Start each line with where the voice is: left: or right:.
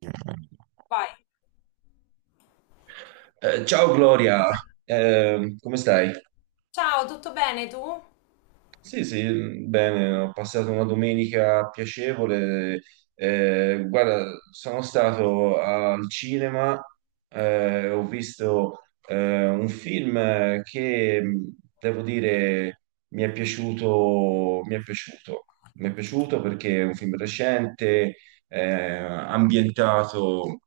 right: Eh,
left: Vai.
right: Ciao Gloria. Come stai?
left: Ciao, tutto bene tu? No,
right: Sì, sì, bene, ho passato una domenica piacevole. Guarda, sono stato al cinema, ho visto un film che devo dire mi è piaciuto, mi è piaciuto, mi è piaciuto perché è un film recente, ambientato.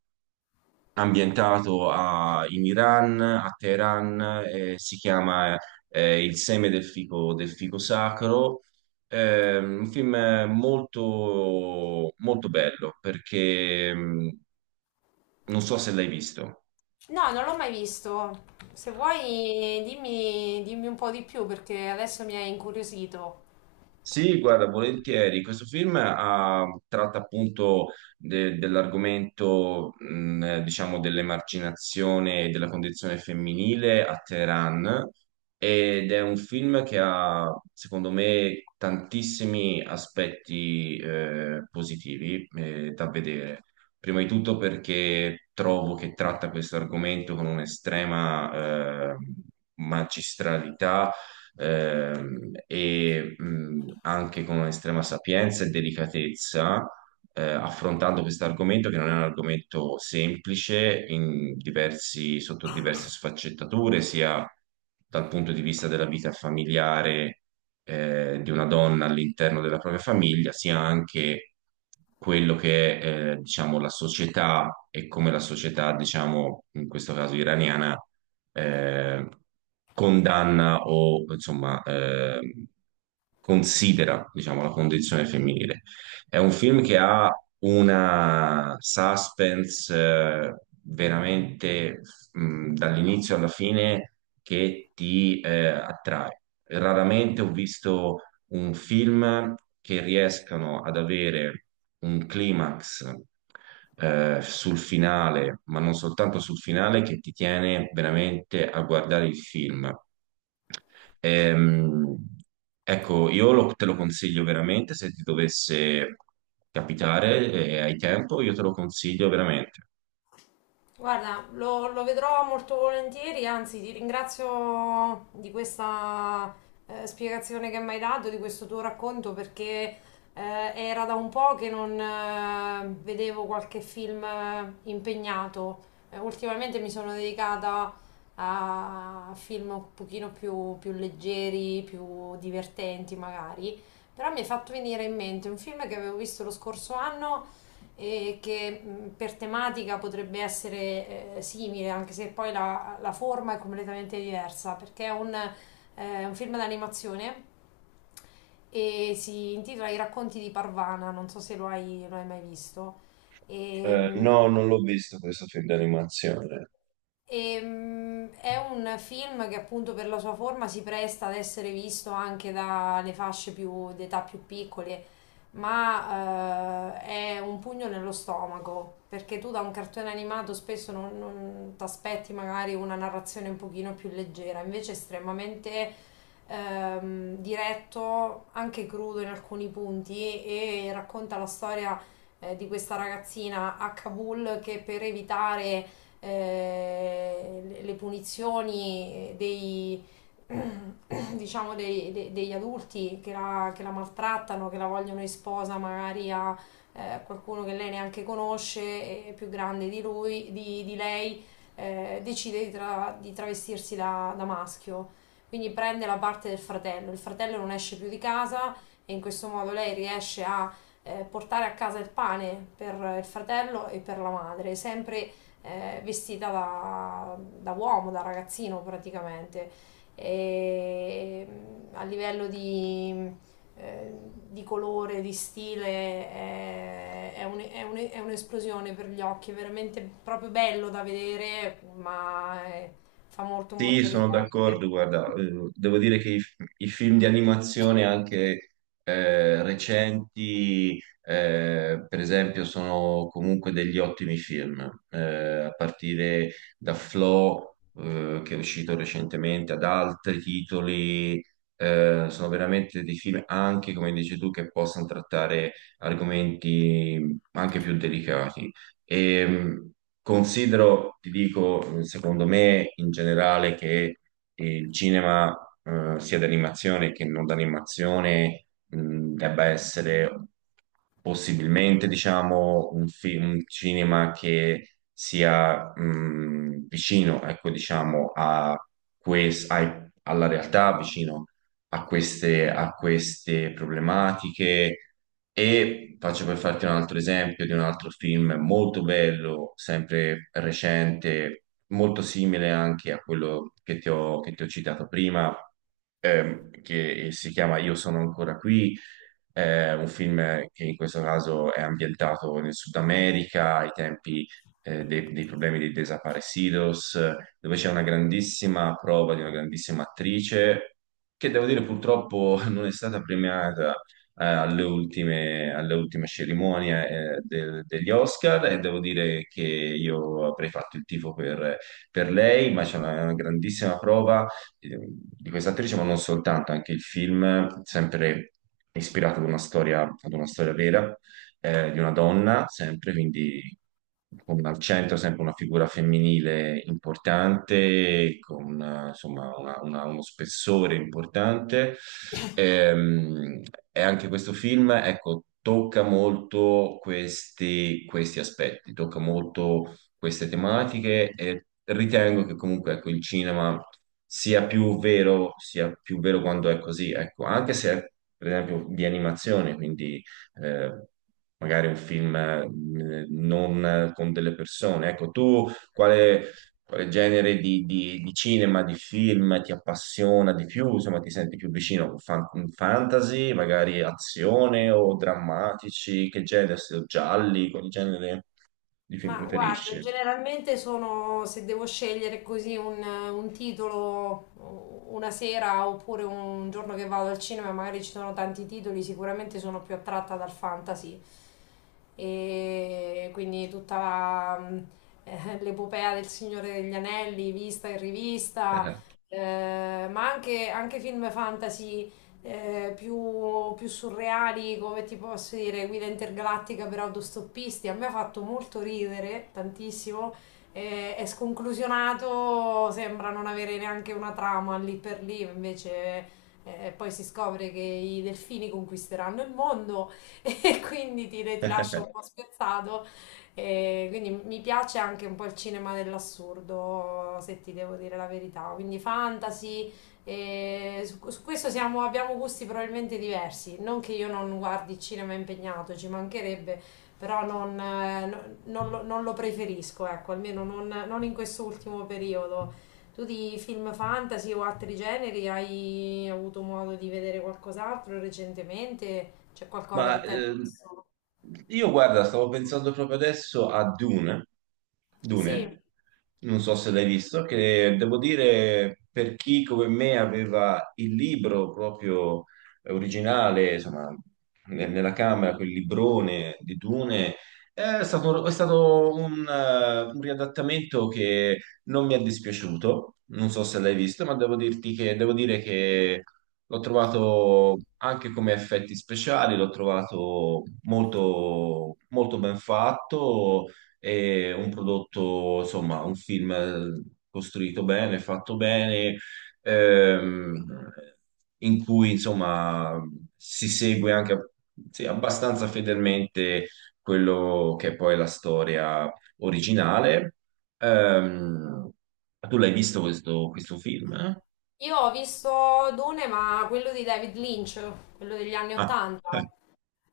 right: In Iran, a Teheran, si chiama Il seme del fico, sacro. Un film molto, molto bello perché non so se l'hai visto.
left: non l'ho mai visto. Se vuoi, dimmi un po' di più perché adesso mi hai incuriosito.
right: Sì, guarda, volentieri. Questo film tratta appunto dell'argomento, diciamo, dell'emarginazione e della condizione femminile a Teheran, ed è un film che ha, secondo me, tantissimi aspetti positivi da vedere. Prima di tutto perché trovo che tratta questo argomento con un'estrema magistralità e anche con estrema sapienza e delicatezza, affrontando questo argomento che non è un argomento semplice in sotto diverse sfaccettature, sia dal punto di vista della vita familiare, di una donna all'interno della propria famiglia, sia anche quello che è, diciamo, la società, e come la società, diciamo, in questo caso iraniana, eh, condanna o, insomma, considera, diciamo, la condizione femminile. È un film che ha una suspense veramente, dall'inizio alla fine, che ti attrae. Raramente ho visto un film che riescano ad avere un climax sul finale, ma non soltanto sul finale, che ti tiene veramente a guardare il film. Ehm, ecco, io te lo consiglio veramente. Se ti dovesse capitare e hai tempo, io te lo consiglio veramente.
left: Guarda, lo vedrò molto volentieri, anzi ti ringrazio di questa spiegazione che mi hai dato, di questo tuo racconto, perché era da un po' che non vedevo qualche film impegnato. Ultimamente mi sono dedicata a film un pochino più leggeri, più divertenti magari, però mi è fatto venire in mente un film che avevo visto lo scorso anno e che per tematica potrebbe essere simile, anche se poi la forma è completamente diversa, perché è un film d'animazione e si intitola I racconti di Parvana, non so se lo hai mai visto. E, mh,
right: No, non l'ho visto questo film di animazione.
left: è un film che appunto per la sua forma si presta ad essere visto anche dalle fasce d'età più piccole ma è un pugno nello stomaco, perché tu da un cartone animato spesso non ti aspetti magari una narrazione un pochino più leggera, invece è estremamente diretto, anche crudo in alcuni punti, e racconta la storia di questa ragazzina a Kabul che per evitare le punizioni dei diciamo degli adulti che la maltrattano, che la vogliono in sposa magari a qualcuno che lei neanche conosce, è più grande di lui, di lei, decide di travestirsi da maschio. Quindi prende la parte del fratello. Il fratello non esce più di casa e in questo modo lei riesce a portare a casa il pane per il fratello e per la madre, sempre vestita da uomo, da ragazzino praticamente e a livello eh, di colore, di stile è è un'esplosione per gli occhi, è veramente proprio bello da vedere, ma fa molto
right: Sì,
left: molto
right: sono
left: riflettere.
right: d'accordo, guarda, devo dire che i film di animazione anche recenti, per esempio, sono comunque degli ottimi film, a partire da Flow, che è uscito recentemente, ad altri titoli, sono veramente dei film anche, come dici tu, che possono trattare argomenti anche più delicati. E, considero, ti dico, secondo me in generale che il cinema, sia d'animazione che non d'animazione, debba essere possibilmente, diciamo, un cinema che sia, vicino, ecco, diciamo, a alla realtà, vicino a queste problematiche. E faccio per farti un altro esempio di un altro film molto bello, sempre recente, molto simile anche a quello che ti ho citato prima, che si chiama Io sono ancora qui, un film che in questo caso è ambientato nel Sud America, ai tempi, dei problemi dei desaparecidos, dove c'è una grandissima prova di una grandissima attrice che devo dire purtroppo non è stata premiata alle ultime cerimonie degli Oscar, e devo dire che io avrei fatto il tifo per lei, ma c'è una grandissima prova di questa attrice, ma non soltanto, anche il film, sempre ispirato ad una storia, vera, di una donna, sempre, quindi con al centro sempre una figura femminile importante, con insomma uno spessore importante. Ehm, e anche questo film, ecco, tocca molto questi aspetti, tocca molto queste tematiche, e ritengo che comunque, ecco, il cinema sia più vero quando è così, ecco, anche se è, per esempio, di animazione, quindi eh, magari un film non con delle persone. Ecco, tu quale genere di cinema, di film ti appassiona di più? Insomma, ti senti più vicino? Fantasy, magari azione o drammatici? Che genere? Gialli? Quali genere di film
left: Ma guarda,
right: preferisci?
left: generalmente sono, se devo scegliere così un titolo una sera oppure un giorno che vado al cinema, magari ci sono tanti titoli, sicuramente sono più attratta dal fantasy. E quindi tutta l'epopea del Signore degli Anelli, vista e rivista, ma anche film fantasy più surreali, come ti posso dire, guida intergalattica per autostoppisti. A me ha fatto molto ridere, tantissimo. È sconclusionato, sembra non avere neanche una trama lì per lì, invece. Poi si scopre che i delfini conquisteranno il mondo e quindi ti lascia un po' spiazzato. E quindi mi piace anche un po' il cinema dell'assurdo, se ti devo dire la verità. Quindi fantasy, e su questo abbiamo gusti probabilmente diversi. Non che io non guardi il cinema impegnato, ci mancherebbe, però non non lo preferisco, ecco, almeno non in quest'ultimo periodo. Tu di film fantasy o altri generi hai avuto modo di vedere qualcos'altro recentemente? C'è qualcosa
right: Ma
left: che ti è rimasto?
right: io guarda, stavo pensando proprio adesso a Dune.
left: Sì,
right: Dune, non so se l'hai visto, che devo dire per chi come me aveva il libro proprio originale, insomma, nella camera, quel librone di Dune, è stato un riadattamento che non mi è dispiaciuto. Non so se l'hai visto, ma devo dire che l'ho trovato anche come effetti speciali, l'ho trovato molto, molto ben fatto, e un prodotto, insomma, un film costruito bene, fatto bene, ehm, in cui, insomma, si segue anche, sì, abbastanza fedelmente quello che è poi la storia originale. Ehm, Tu l'hai visto questo film, eh?
left: io ho visto Dune, ma quello di David Lynch, quello degli anni
right: Ah.
left: Ottanta.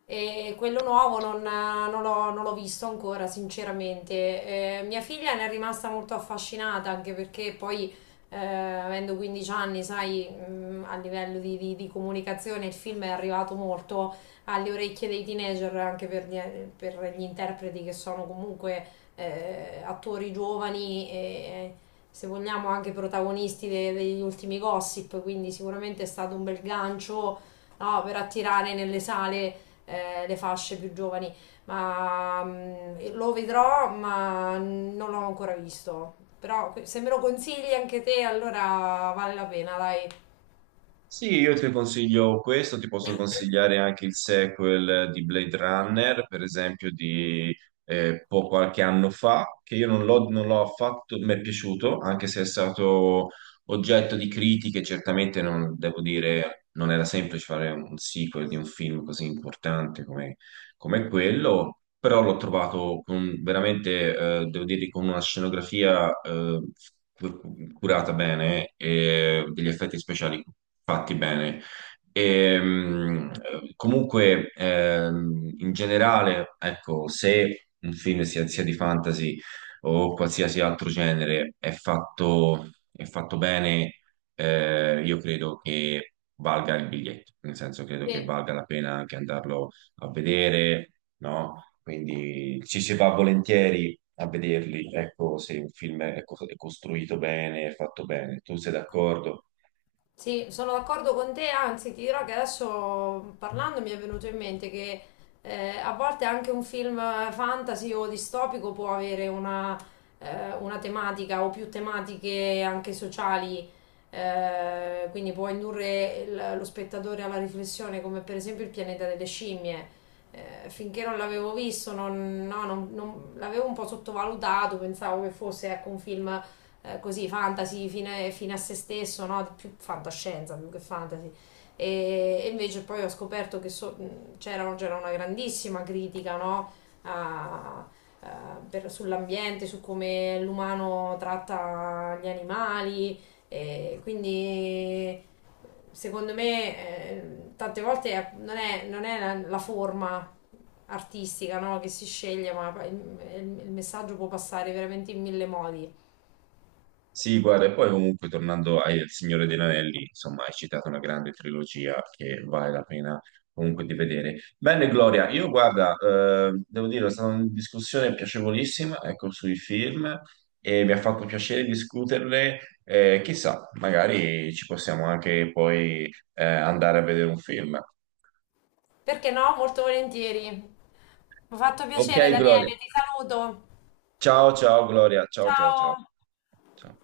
left: E quello nuovo non l'ho non l'ho visto ancora, sinceramente. Mia figlia ne è rimasta molto affascinata, anche perché poi, avendo 15 anni, sai, a livello di comunicazione il film è arrivato molto alle orecchie dei teenager, anche per per gli interpreti che sono comunque attori giovani e, se vogliamo, anche protagonisti degli ultimi gossip, quindi sicuramente è stato un bel gancio, no, per attirare nelle sale le fasce più giovani, ma lo vedrò, ma non l'ho ancora visto. Però se me lo consigli anche te, allora vale la pena, dai.
right: Sì, io ti consiglio questo, ti posso consigliare anche il sequel di Blade Runner, per esempio, di qualche anno fa, che io non l'ho affatto, mi è piaciuto, anche se è stato oggetto di critiche. Certamente non, devo dire, non era semplice fare un sequel di un film così importante come quello, però l'ho trovato veramente, devo dire, con una scenografia, curata bene, e degli effetti speciali fatti bene. E, comunque, in generale, ecco, se un film, sia, di fantasy o qualsiasi altro genere, è fatto bene, io credo che valga il biglietto, nel senso credo che
left: Sì.
right: valga la pena anche andarlo a vedere, no? Quindi ci si va volentieri a vederli, ecco, se un film è costruito bene, è fatto bene. Tu sei d'accordo?
left: Sì, sono d'accordo con te, anzi ti dirò che adesso parlando mi è venuto in mente che a volte anche un film fantasy o distopico può avere una tematica o più tematiche anche sociali, quindi può indurre lo spettatore alla riflessione, come per esempio il pianeta delle scimmie. Finché non l'avevo visto, non, no, non- non- l'avevo un po' sottovalutato, pensavo che fosse, ecco, un film così fantasy fine, fine a se stesso, no? Più fantascienza più che fantasy. E invece poi ho scoperto che c'era una grandissima critica, no? a, Sull'ambiente, su come l'umano tratta gli animali, e quindi secondo me tante volte non è la forma artistica, no, che si sceglie, ma il messaggio può passare veramente in mille modi.
right: Sì, guarda, e poi comunque, tornando al Signore degli Anelli, insomma, hai citato una grande trilogia che vale la pena comunque di vedere. Bene, Gloria, io guarda, devo dire, è stata una discussione piacevolissima, ecco, sui film, e mi ha fatto piacere discuterle. Chissà, magari ci possiamo anche poi andare a vedere un film.
left: Perché no? Molto volentieri. Mi ha fatto
right: Ok,
left: piacere,
right: Gloria.
left: Daniele, ti saluto.
right: Ciao, ciao, Gloria. Ciao, ciao, ciao.
left: Ciao.
right: Ciao.